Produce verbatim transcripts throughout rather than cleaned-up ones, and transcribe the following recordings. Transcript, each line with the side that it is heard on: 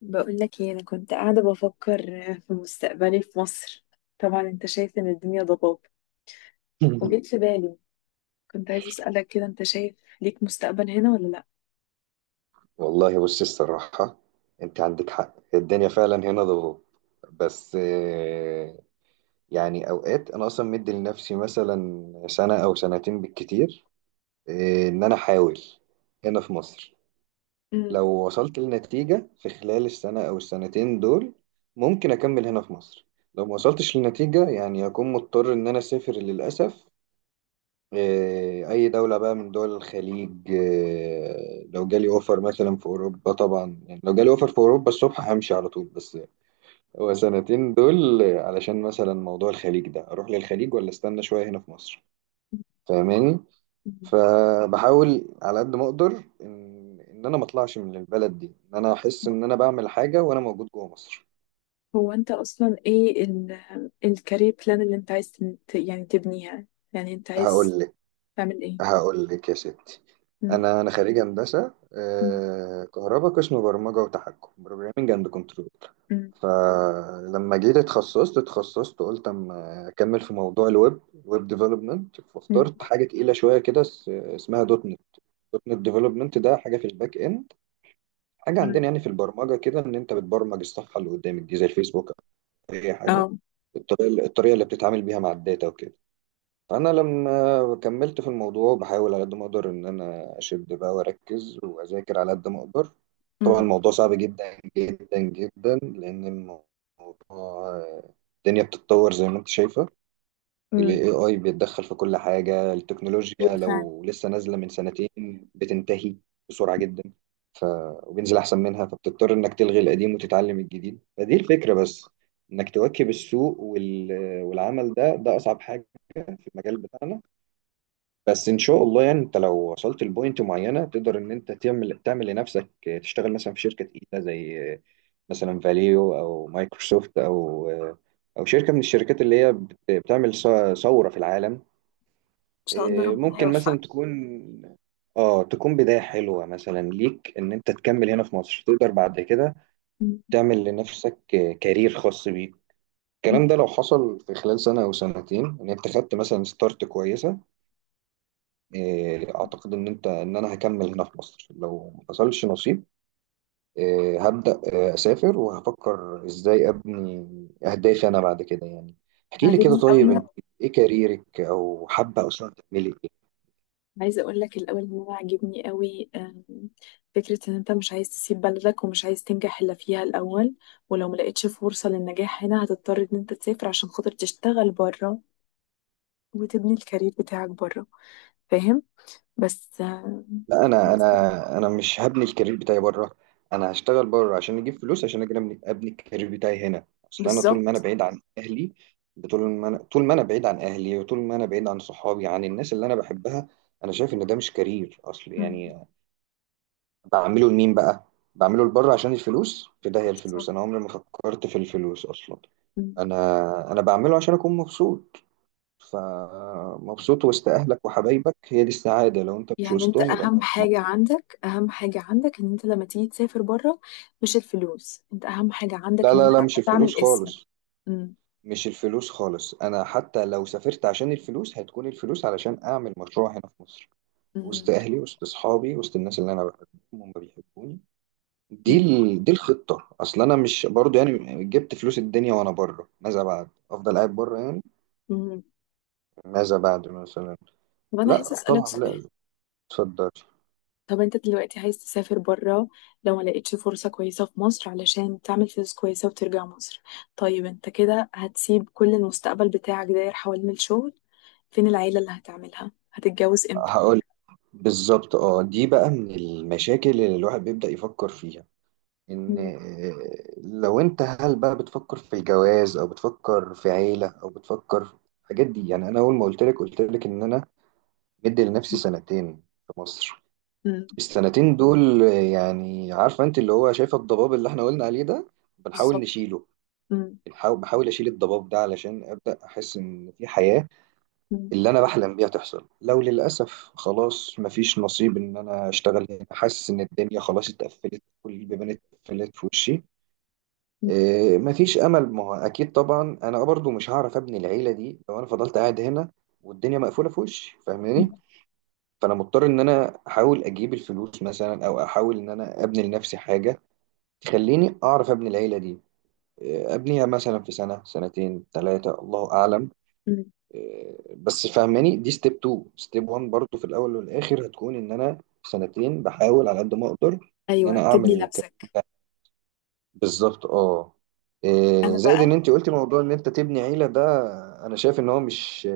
left: بقول لك ايه، انا كنت قاعده بفكر في مستقبلي في مصر. طبعا انت شايف ان الدنيا ضباب، وجيت في بالي. كنت عايزه اسالك كده: انت شايف ليك مستقبل هنا ولا لا؟
right: والله، بص الصراحة، انت عندك حق. الدنيا فعلا هنا ضغوط. بس آه، يعني اوقات انا اصلا مدي لنفسي مثلا سنة او سنتين بالكتير. آه، ان انا احاول هنا في مصر.
left: مم.
right: لو وصلت لنتيجة في خلال السنة او السنتين دول، ممكن اكمل هنا في مصر. لو ما وصلتش لنتيجة، يعني هكون مضطر ان انا اسافر للأسف. آه، أي دولة بقى من دول الخليج. آه، لو جالي أوفر مثلا في أوروبا، طبعا يعني لو جالي أوفر في أوروبا الصبح همشي على طول. بس هو سنتين دول آه، علشان مثلا موضوع الخليج ده، أروح للخليج ولا استنى شوية هنا في مصر؟ فاهماني؟
left: مم.
right: فبحاول على قد ما أقدر إن إن أنا ما أطلعش من البلد دي، إن أنا أحس إن أنا بعمل حاجة وأنا موجود جوه مصر.
left: هو انت اصلا ايه ال الكارير بلان اللي انت عايز تن- ت- يعني تبنيها؟ يعني انت عايز
right: هقول
left: تعمل ايه؟
right: هقول لك يا ستي.
left: مم.
right: انا انا خريج هندسه
left: مم.
right: آه، كهرباء، قسم برمجه وتحكم، بروجرامنج اند كنترول.
left: مم.
right: فلما جيت اتخصصت اتخصصت، قلت اما اكمل في موضوع الويب، ويب ديفلوبمنت. فاخترت حاجه تقيله شويه كده اس- اسمها دوت نت. دوت نت ديفلوبمنت ده حاجه في الباك اند، حاجه عندنا
left: مم.
right: يعني في البرمجه كده، ان انت بتبرمج الصفحه اللي قدامك دي زي الفيسبوك او اي حاجه.
left: اه.
right: الطريقه الطريقه اللي بتتعامل بيها مع الداتا وكده. انا لما كملت في الموضوع بحاول على قد ما اقدر ان انا اشد بقى واركز واذاكر على قد ما اقدر. طبعا
left: أمم.
right: الموضوع صعب جدا جدا جدا، لان الموضوع، الدنيا بتتطور زي ما انت شايفه. ال
left: امم
right: إيه آي بيتدخل في كل حاجة.
left: ايوه
right: التكنولوجيا
left: فعلا. ان
right: لو لسه نازلة من سنتين بتنتهي بسرعة جدا. ف... وبينزل أحسن منها، فبتضطر إنك تلغي القديم وتتعلم الجديد. فدي الفكرة، بس إنك تواكب السوق وال... والعمل ده ده أصعب حاجة في المجال بتاعنا. بس ان شاء الله يعني انت لو وصلت لبوينت معينه تقدر ان انت تعمل تعمل لنفسك. تشتغل مثلا في شركه تقيله زي مثلا فاليو او مايكروسوفت او او شركه من الشركات اللي هي بت- بتعمل ث- ثوره في العالم.
left: شاء الله ربنا
right: ممكن مثلا
left: يوفقنا.
right: تكون اه تكون بدايه حلوه مثلا ليك ان انت تكمل هنا في مصر، تقدر بعد كده
left: أمم.
right: تعمل لنفسك كارير خاص بيك. الكلام
left: أمم.
right: ده لو حصل في خلال سنه او سنتين ان انت خدت مثلا ستارت كويسه، إيه، اعتقد ان انت ان انا هكمل هنا في مصر. لو ما حصلش نصيب، إيه، هبدا، إيه، اسافر وهفكر ازاي ابني اهدافي انا بعد كده يعني. احكي لي كده.
left: عاجبني
right: طيب
left: قوي.
right: انت ايه كاريرك، او حابه اصلا تعملي ايه؟
left: عايزه اقول لك الاول ان انا عاجبني قوي آم، فكره ان انت مش عايز تسيب بلدك ومش عايز تنجح الا فيها الاول، ولو ما لقيتش فرصه للنجاح هنا هتضطر ان انت تسافر عشان خاطر تشتغل بره وتبني الكارير بتاعك بره. فاهم؟ بس آم،
right: لا انا انا انا مش هبني الكارير بتاعي بره. انا هشتغل بره عشان اجيب فلوس عشان اجي ابني أبني الكارير بتاعي هنا. اصل انا طول ما انا
left: بالظبط.
right: بعيد عن اهلي، طول ما انا طول ما انا بعيد عن اهلي، وطول ما انا بعيد عن صحابي، عن الناس اللي انا بحبها، انا شايف ان ده مش كارير اصل
left: أمم،
right: يعني. بعمله لمين بقى؟ بعمله لبره عشان الفلوس، في داهية
left: بالظبط.
right: الفلوس، انا عمري ما فكرت في الفلوس اصلا. انا انا بعمله عشان اكون مبسوط. فمبسوط وسط اهلك وحبايبك هي دي السعادة. لو انت مش
left: يعني انت
right: وسطهم يبقى انت
left: اهم
right: مش مبسوط.
left: حاجة عندك، اهم حاجة عندك ان انت لما تيجي تسافر بره مش الفلوس، انت اهم حاجة عندك
right: لا،
left: ان انت
right: لا، لا، مش الفلوس
left: تعمل اسم.
right: خالص.
left: مم.
right: مش الفلوس خالص. انا حتى لو سافرت عشان الفلوس، هتكون الفلوس علشان اعمل مشروع هنا في مصر،
left: مم.
right: وسط اهلي، وسط اصحابي، وسط الناس اللي انا بحبهم وما بيحبوني. دي
left: مم.
right: ال... دي الخطة. اصل انا مش برضو يعني جبت فلوس الدنيا وانا بره، ماذا بعد؟ افضل قاعد بره يعني؟
left: مم.
right: ماذا بعد مثلا؟
left: طب انا عايزة
right: لا
left: اسألك
right: طبعا، لا،
left: سؤال.
right: اتفضل.
left: طب انت دلوقتي عايز تسافر بره لو ما لقيتش فرصة كويسة في مصر، علشان تعمل فلوس كويسة وترجع مصر. طيب انت كده هتسيب كل المستقبل بتاعك داير حوالين الشغل؟ فين العيلة اللي هتعملها؟ هتتجوز امتى؟
right: هقول. بالظبط اه. دي بقى من المشاكل اللي الواحد بيبدأ يفكر فيها، ان
left: مم.
right: آه، لو انت، هل بقى بتفكر في الجواز او بتفكر في عيلة او بتفكر في الحاجات دي. يعني انا اول ما قلت لك قلت لك ان انا مدي لنفسي سنتين في مصر.
left: مم.
right: السنتين دول يعني، عارفه انت اللي هو شايفه الضباب اللي احنا قلنا عليه ده، بنحاول
left: بالظبط.
right: نشيله.
left: مم.
right: بنحاول بحاول اشيل الضباب ده علشان ابدا احس ان في حياه
left: مم.
right: اللي انا بحلم بيها تحصل. لو للاسف خلاص مفيش نصيب ان انا اشتغل هنا، حاسس ان الدنيا خلاص اتقفلت، كل البيبان اتقفلت في وشي، إيه، مفيش امل. ما هو اكيد طبعا انا برضو مش هعرف ابني العيله دي لو انا فضلت قاعد هنا والدنيا مقفوله في وشي.
left: مم.
right: فاهماني؟ فانا مضطر ان انا احاول اجيب الفلوس مثلا، او احاول ان انا ابني لنفسي حاجه تخليني اعرف ابني العيله دي. آه، ابنيها مثلا في سنه، سنتين، ثلاثه، الله اعلم.
left: مم.
right: آه، بس فهماني، دي ستيب اتنين، ستيب واحد برضو في الاول والاخر، هتكون ان انا في سنتين بحاول على قد ما اقدر ان
left: ايوه،
right: انا اعمل
left: تبني
right: الكلام
left: نفسك.
right: ده. بالظبط اه. آه،
left: انا
right: زائد
left: بقى
right: ان انت قلتي موضوع ان انت تبني عيله ده، انا شايف ان هو مش،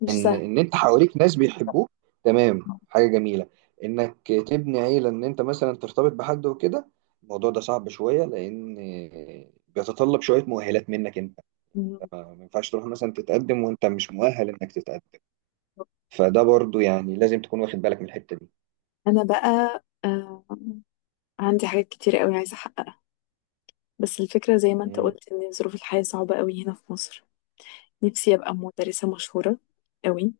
left: مش
right: ان
left: سهل.
right: ان انت حواليك ناس بيحبوك، تمام، حاجه جميله انك تبني عيله ان انت مثلا ترتبط بحد وكده. الموضوع ده صعب شويه، لان بيتطلب شويه مؤهلات منك انت.
left: مم.
right: ما ينفعش تروح مثلا تتقدم وانت مش مؤهل انك تتقدم. فده برضو يعني لازم تكون واخد بالك من الحته دي.
left: انا بقى آه، عندي حاجات كتير قوي عايزه احققها، بس الفكره زي ما انت
right: امم
left: قلت ان ظروف الحياه صعبه قوي هنا في مصر. نفسي ابقى مدرسه مشهوره قوي.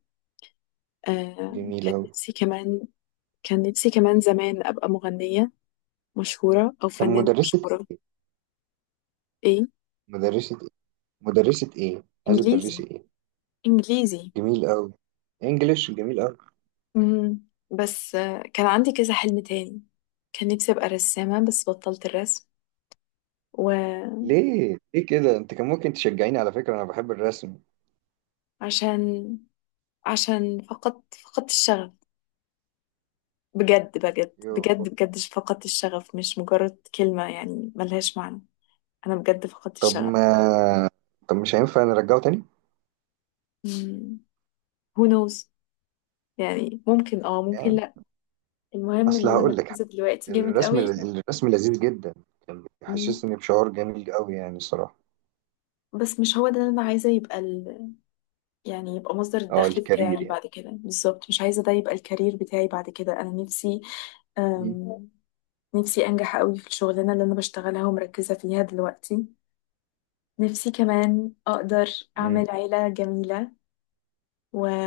left: آه،
right: جميل
left: كان
right: قوي.
left: نفسي كمان، كان نفسي كمان زمان ابقى مغنيه مشهوره او
right: طب
left: فنانه
right: مدرسه،
left: مشهوره. ايه؟
right: مدرسه ايه؟ مدرسه ايه عايزه
left: انجليزي.
right: تدرسي ايه؟
left: انجليزي.
right: جميل قوي. انجليش، جميل قوي.
left: مم. بس آه، كان عندي كذا حلم تاني. كان نفسي ابقى رسامه بس بطلت الرسم.
right: ليه ليه كده انت؟ كان ممكن تشجعيني على فكره، انا بحب الرسم.
left: وعشان عشان فقدت فقدت الشغف. بجد، بجد،
right: يو.
left: بجد، بجد فقدت الشغف، مش مجرد كلمة يعني ملهاش معنى. أنا بجد فقدت
right: طب
left: الشغف.
right: ما طب مش هينفع نرجعه تاني
left: مم. who knows؟ يعني ممكن اه، ممكن
right: يعني؟
left: لأ. المهم إن
right: اصل
left: أنا
right: هقول لك حاجة،
left: مركزة دلوقتي جامد
right: الرسم
left: قوي.
right: الرسم لذيذ جدا. كان
left: مم.
right: بيحسسني بشعور جميل قوي يعني الصراحه.
left: بس مش هو ده اللي أنا عايزة يبقى ال... يعني يبقى مصدر
right: اه،
left: الدخل
right: الكارير
left: بتاعي
right: يعني.
left: بعد كده. بالظبط مش عايزة ده يبقى الكارير بتاعي بعد كده. أنا نفسي
right: مم.
left: أم... نفسي أنجح قوي في الشغلانة اللي أنا بشتغلها ومركزة فيها دلوقتي. نفسي كمان أقدر
right: مم.
left: أعمل عيلة جميلة و...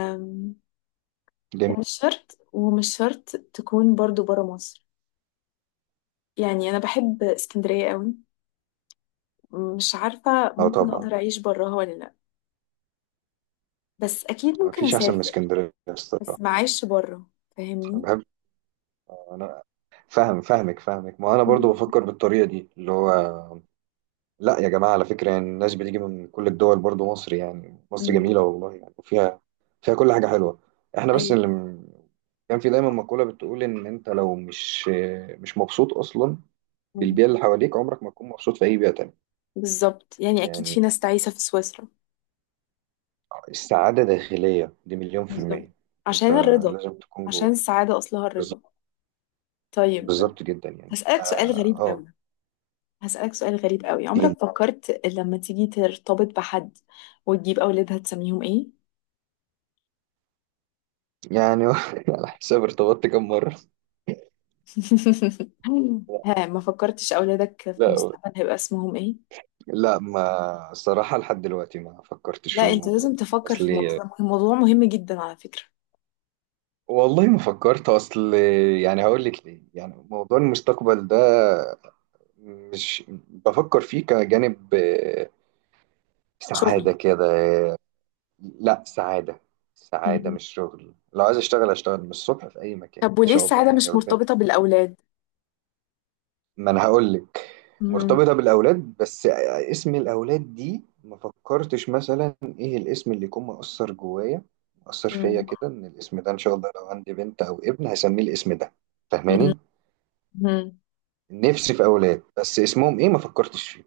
right: جميل.
left: ومش شرط ومش شرط تكون برضو برا مصر. يعني أنا بحب اسكندرية قوي. مش عارفة
right: اه
left: ممكن
right: طبعا،
left: أقدر أعيش براها ولا لأ، بس أكيد ممكن
right: مفيش احسن من
left: أسافر.
right: اسكندريه
left: بس
right: الصراحه.
left: ما أعيش برا.
right: انا
left: فاهمني؟
right: بحب. انا فاهم، فاهمك فاهمك. ما انا برضو
left: مم.
right: بفكر بالطريقه دي اللي هو. لا يا جماعة، على فكرة يعني الناس بتيجي من كل الدول برضو مصر، يعني مصر
left: مم.
right: جميلة والله يعني، وفيها فيها كل حاجة حلوة. احنا بس
left: أيوه.
right: اللي م- كان في دايما مقولة بتقول ان انت لو مش مش مبسوط اصلا
left: مم.
right: بالبيئة اللي حواليك، عمرك ما تكون مبسوط في اي بيئة تانية.
left: بالظبط، يعني أكيد
right: يعني
left: في ناس تعيسة في سويسرا.
right: السعادة داخلية، دي مليون في
left: بالظبط.
right: المية. انت
left: عشان الرضا.
right: لازم تكون
left: عشان
right: جوه.
left: السعادة أصلها الرضا.
right: بالظبط.
left: طيب،
right: بالظبط جدا يعني اه.
left: هسألك سؤال غريب
right: آه،
left: قوي. هسألك سؤال غريب قوي:
right: دين
left: عمرك فكرت لما تيجي ترتبط بحد وتجيب أولادها تسميهم إيه؟
right: يعني. على حساب ارتبطت كم مرة؟ لا،
left: ها، ما فكرتش أولادك في
right: لا،
left: المستقبل هيبقى اسمهم إيه؟
right: لا، ما صراحة لحد دلوقتي ما فكرتش في
left: لا، أنت
right: الموضوع
left: لازم
right: ده.
left: تفكر في الموضوع
right: اصلي
left: ده، الموضوع مهم جدا على فكرة.
right: والله ما فكرت، اصل يعني هقول لك ليه. يعني موضوع المستقبل ده مش بفكر فيه كجانب آه،
left: شغل.
right: سعادة كده. لا سعادة. سعادة
left: مهم.
right: مش شغل. لو عايز اشتغل اشتغل من الصبح في اي مكان
left: طب
right: ان
left: وليه
right: شاء الله
left: السعادة
right: يعني
left: مش
right: ربنا.
left: مرتبطة بالأولاد؟
right: ما انا هقول لك.
left: مهم.
right: مرتبطه بالاولاد بس اسم الاولاد دي ما فكرتش مثلا ايه الاسم اللي يكون مؤثر جوايا، مؤثر فيا
left: مهم.
right: كده، ان الاسم ده ان شاء الله لو عندي بنت او ابن هسميه الاسم ده. فاهماني؟
left: مهم.
right: نفسي في اولاد، بس اسمهم ايه ما فكرتش فيه.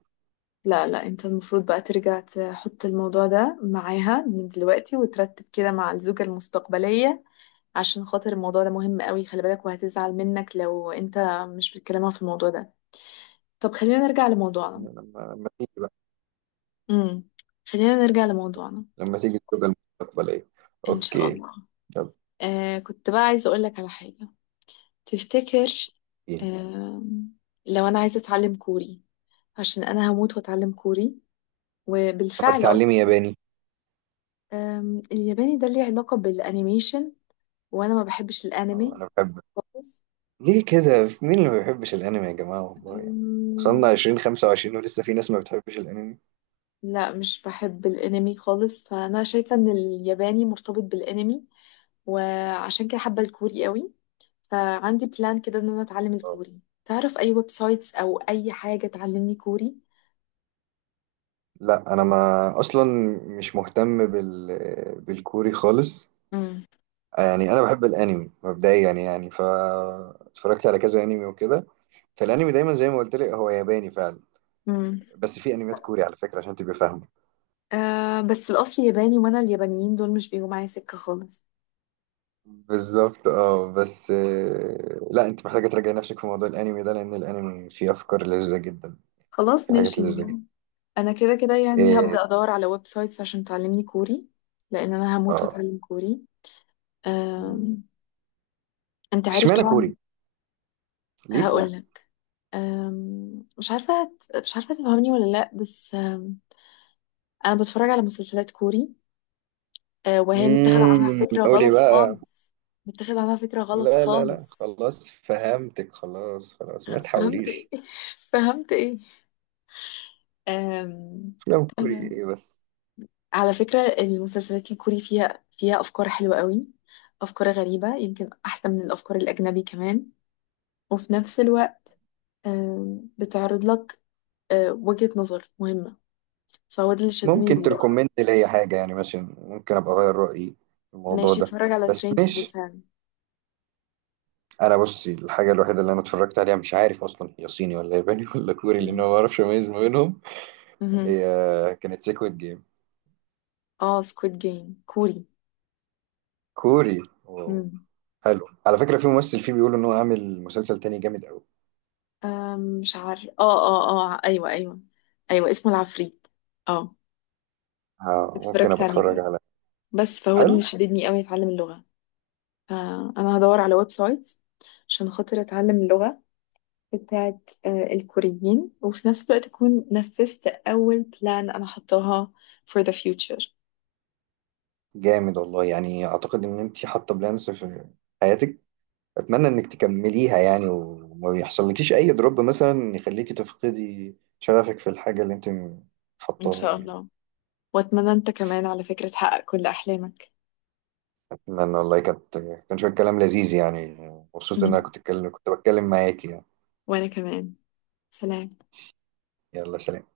left: لا لا، أنت المفروض بقى ترجع تحط الموضوع ده معاها من دلوقتي وترتب كده مع الزوجة المستقبلية، عشان خاطر الموضوع ده مهم قوي. خلي بالك، وهتزعل منك لو انت مش بتكلمها في الموضوع ده. طب خلينا نرجع لموضوعنا.
right: لما لما تيجي بقى،
left: امم خلينا نرجع لموضوعنا.
right: لما تيجي الزوجه المستقبليه.
left: ان شاء
right: اوكي،
left: الله.
right: طب.
left: آه، كنت بقى عايزه اقول لك على حاجه. تفتكر
right: ايه؟
left: آه، لو انا عايزه اتعلم كوري؟ عشان انا هموت واتعلم كوري.
right: طب
left: وبالفعل
right: هتتعلمي
left: اصلا
right: ياباني؟
left: آم، الياباني ده ليه علاقه بالانيميشن، وانا ما بحبش
right: اه
left: الانمي
right: انا بحب.
left: خالص.
right: ليه كده؟ مين اللي ما بيحبش الانمي يا جماعه والله يعني. وصلنا الفين وخمسة وعشرين ولسه في ناس ما بتحبش الانمي
left: لا، مش بحب الانمي خالص، فانا شايفه ان الياباني مرتبط بالانمي، وعشان كده حابه الكوري قوي. فعندي بلان كده ان انا اتعلم
right: آه.
left: الكوري. تعرف اي ويب سايتس او اي حاجه تعلمني كوري؟
right: لا انا، ما اصلا مش مهتم بال بالكوري خالص.
left: امم
right: يعني انا بحب الانمي مبدئيا، يعني يعني ف اتفرجت على كذا انمي وكده. فالانمي دايما زي ما قلت لك هو ياباني فعلا.
left: امم
right: بس في انميات كوري على فكره عشان تبقى فاهمه.
left: آه، بس الاصل ياباني، وانا اليابانيين دول مش بيجوا معايا سكه خالص.
right: بالظبط اه، بس آه، لا انت محتاجه تراجعي نفسك في موضوع الانمي ده، لان الانمي فيه افكار لذيذه جدا.
left: خلاص
right: في حاجات
left: ماشي
right: لذيذه جدا
left: يعني. انا كده كده يعني
right: اه.
left: هبدا ادور على ويب سايتس عشان تعلمني كوري، لان انا هموت
right: آه.
left: واتعلم كوري. آه، انت عارف
right: اشمعنى
left: طبعا.
right: كوري؟ ليه كوري؟
left: هقول لك. أم، مش عارفة هت- مش عارفة تفهمني ولا لأ، بس أم، أنا بتفرج على مسلسلات كوري. أه، وهي متاخد اه عنها
right: امم
left: فكرة
right: قولي
left: غلط
right: بقى.
left: خالص. متاخد عنها فكرة غلط
right: لا، لا، لا،
left: خالص.
right: خلاص فهمتك، خلاص خلاص، ما
left: فهمت إيه؟
right: تحاوليش.
left: فهمت إيه؟ أم،
right: افلام كوري
left: أنا
right: ايه بس؟
left: على فكرة المسلسلات الكوري فيها فيها أفكار حلوة قوي. أفكار غريبة يمكن أحسن من الأفكار الأجنبي كمان. وفي نفس الوقت أم، بتعرض لك أه، وجهة نظر مهمة. فهو ده اللي شدني
right: ممكن
left: لله.
right: تركومنت ليا حاجه يعني ماشي، ممكن ابقى اغير رايي في الموضوع
left: ماشي،
right: ده.
left: اتفرج على
right: بس
left: ترين تو
right: ماشي.
left: بوسان.
right: انا بصي، الحاجه الوحيده اللي انا اتفرجت عليها مش عارف اصلا هي صيني ولا ياباني ولا كوري، لان
left: مم.
right: أنا ما بعرفش اميز ما بينهم.
left: مهم.
right: هي كانت سيكويد جيم.
left: اه، سكويد جيم كوري.
right: كوري. واو.
left: مم.
right: حلو على فكره. في ممثل فيه بيقول ان هو عامل مسلسل تاني جامد قوي.
left: آم، مش عارف اه اه اه ايوه ايوه. ايوه اسمه العفريت. اه،
right: آه، ممكن
left: اتفرجت
right: ابقى
left: عليه
right: اتفرج
left: برضه،
right: على.
left: بس فهو ده اللي
right: حلو
left: شددني قوي اتعلم اللغة. فانا هدور على ويب سايت عشان خاطر اتعلم اللغة بتاعت آه، الكوريين، وفي نفس الوقت اكون نفذت اول بلان انا حطاها for the future.
right: جامد. والله يعني اعتقد ان انت حاطه بلانس في حياتك. اتمنى انك تكمليها يعني، وما يحصلكيش اي دروب مثلا يخليكي تفقدي شغفك في الحاجه اللي انت
left: ان
right: حطاها
left: شاء
right: يعني.
left: الله. واتمنى انت كمان على فكرة تحقق كل احلامك.
right: اتمنى والله، كانت كان شويه كلام لذيذ يعني. مبسوط ان انا
left: مهم.
right: كنت اتكلم كنت بتكلم معاكي يعني.
left: وانا كمان. سلام.
right: يلا سلام.